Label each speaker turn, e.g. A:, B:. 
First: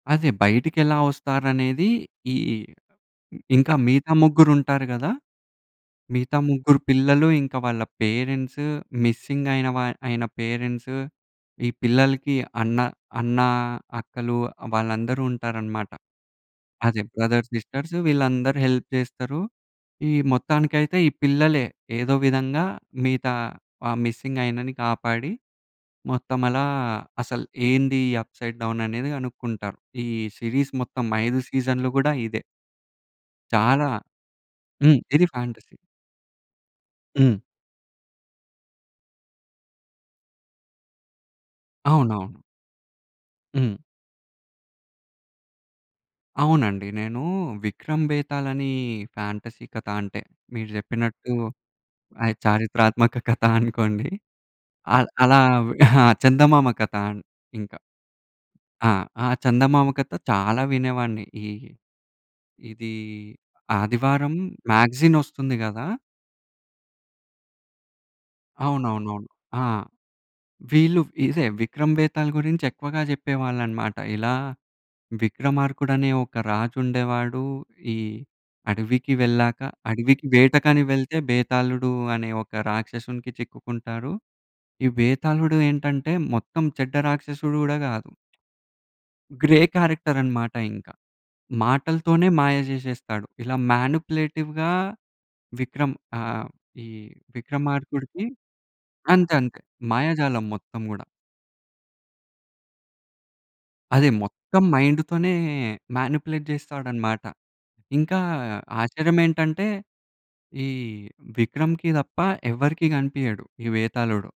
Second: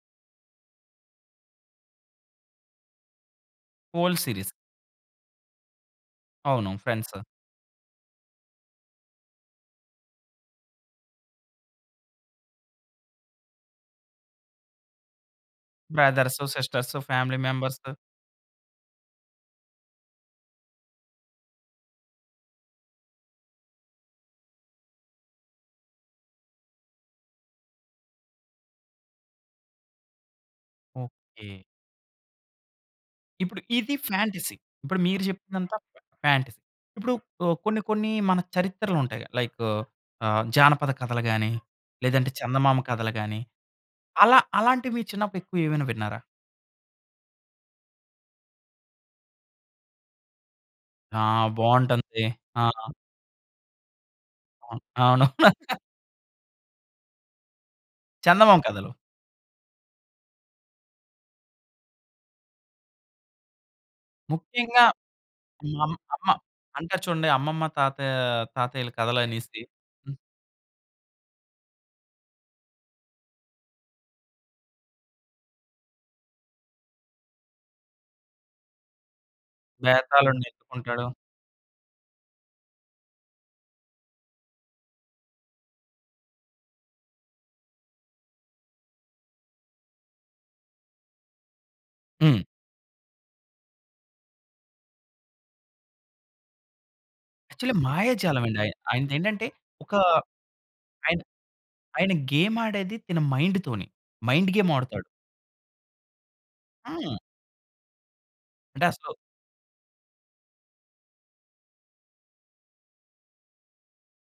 A: అదే. బయటికెలా వస్తారనేది ఈ ఇంకా మిగతా
B: ఓల్డ సీరీస్.
A: ముగ్గురు ఉంటారు గదా! మిగతా
B: అవును.
A: ముగ్గురు
B: ఫ్రెండ్సు.
A: పిల్లలు ఇంకా వాళ్ళ పేరెంట్సూ మిస్సింగ్ అయిన వ అయిన పేరెంట్సు. ఈ పిల్లలకి అన్న, అన్న, అక్కలు వాళ్ళందరూ ఉంటారన్నమాట.
B: బ్రదర్సు, సిస్టర్సు
A: అదే
B: ఫ్యామిలీ
A: బ్రదర్,
B: మెంబర్సు.
A: సిస్టర్స్ వీళ్ళందరూ హెల్ప్ చేస్తారు. ఈ మొత్తానికైతే ఈ పిల్లలే ఏదో విధంగా మిగతా ఆ మిస్సింగ్ ఆయినని కాపాడి, మొత్తం అలా అసలు ఏంది ఈ అప్‌సైడ్ డౌన్ అనేది కనుక్కుంటారు ఈ సిరీస్ మొత్తం 5
B: ఓకే.
A: సీజన్‌లు కూడా ఇదే.
B: ఇప్పుడు
A: చాలా
B: ఇది ఫాంటసీ.
A: హ్మ్.
B: ఇప్పుడు మీరు
A: ఇది
B: చెప్పిందంతా
A: ఫాంటసీ.
B: ఫా ఫాంటసీ. ఇప్పుడు
A: హ్మ్.
B: కొన్ని కొన్ని మన చరిత్రలుంటయి లైక్ ఆహ్, జానపద కథలు గాని, లేదంటే
A: అవునవును.
B: చందమామ కథలు గాని,
A: హ్మ్.
B: అలా అలాంటివి మీరు చిన్నప్పుడు ఎక్కువేమైనా విన్నారా?
A: అవునండి. నేను విక్రం భేతాలని ఫాంటసీ కథ అంటే మీరు
B: ఆ!
A: చెప్పినట్టు
B: బావుంటుంది.
A: అయ్
B: ఆ!
A: చారిత్రాత్మక కథ అనుకోండి.
B: ఆ!
A: ఆహ్,
B: అవును.
A: అలా చందమామ కథ ఇంకా
B: చందమామ
A: ఆ!
B: కథలు.
A: ఆ! చందమామ కథ చాలా వినేవాన్ని. ఈ ఇది ఆదివారం
B: ముఖ్యంగా
A: మ్యాగజిన్ వస్తుంది
B: మా
A: గదా!
B: అమ్మ. అంటరు చూడండి అమ్మమ్మ, తాతయ్య తాతయ్యల
A: అవునవునవును.
B: కథలనేసి.
A: ఆ!
B: హ్మ్.
A: వీళ్ళు ఇదే విక్రమ బేతాళ గురించి ఎక్కువగా చెప్పేవాళ్ళన్నమాట ఇలా విక్రమార్కుడు అనే ఒక రాజుండేవాడు, ఈ అడవికి వెళ్ళాక, అడవికి
B: బేతాలుడిని
A: వేటకని
B: ఎత్తుకుంటాడు.
A: వెళ్తే బేతాళుడు అనే ఒక రాక్షసునికి చిక్కుకుంటారు. ఈ బేతాళుడు ఏంటంటే మొత్తం చెడ్డ రాక్షసుడు గూడా కాదు. గ్రే క్యారెక్టరన్నమాట ఇంకా. మాటలతోనే
B: హ్మ్.
A: మాయ జేసేస్తాడు. ఇలా మానిప్యులేటివ్‌గా విక్రమ్ ఆహ్, ఈ
B: యాక్చువల్లీ
A: విక్రమార్కుడికి
B: మాయాజాలం అండి.
A: అంతే
B: ఆయనదేంటంటే
A: అంతే
B: ఒక
A: మాయాజాలం మొత్తం కూడా.
B: ఆయన ఆయన గేమ్ ఆడేది తిన మైండ్‌ తోని.
A: అది
B: మైండ్
A: మొత్తం
B: గేమ్ ఆడతాడు.
A: మైండ్‌తోనే మానిప్యులేట్
B: హ్మ్.
A: చేస్తాడన్నమాట. ఇంకా
B: అంటే అసలు
A: ఆశ్చర్యం ఏంటంటే ఈ విక్రమ్‌కి తప్ప ఎవరికీ కనిపియడు ఈ బేతాళుడు.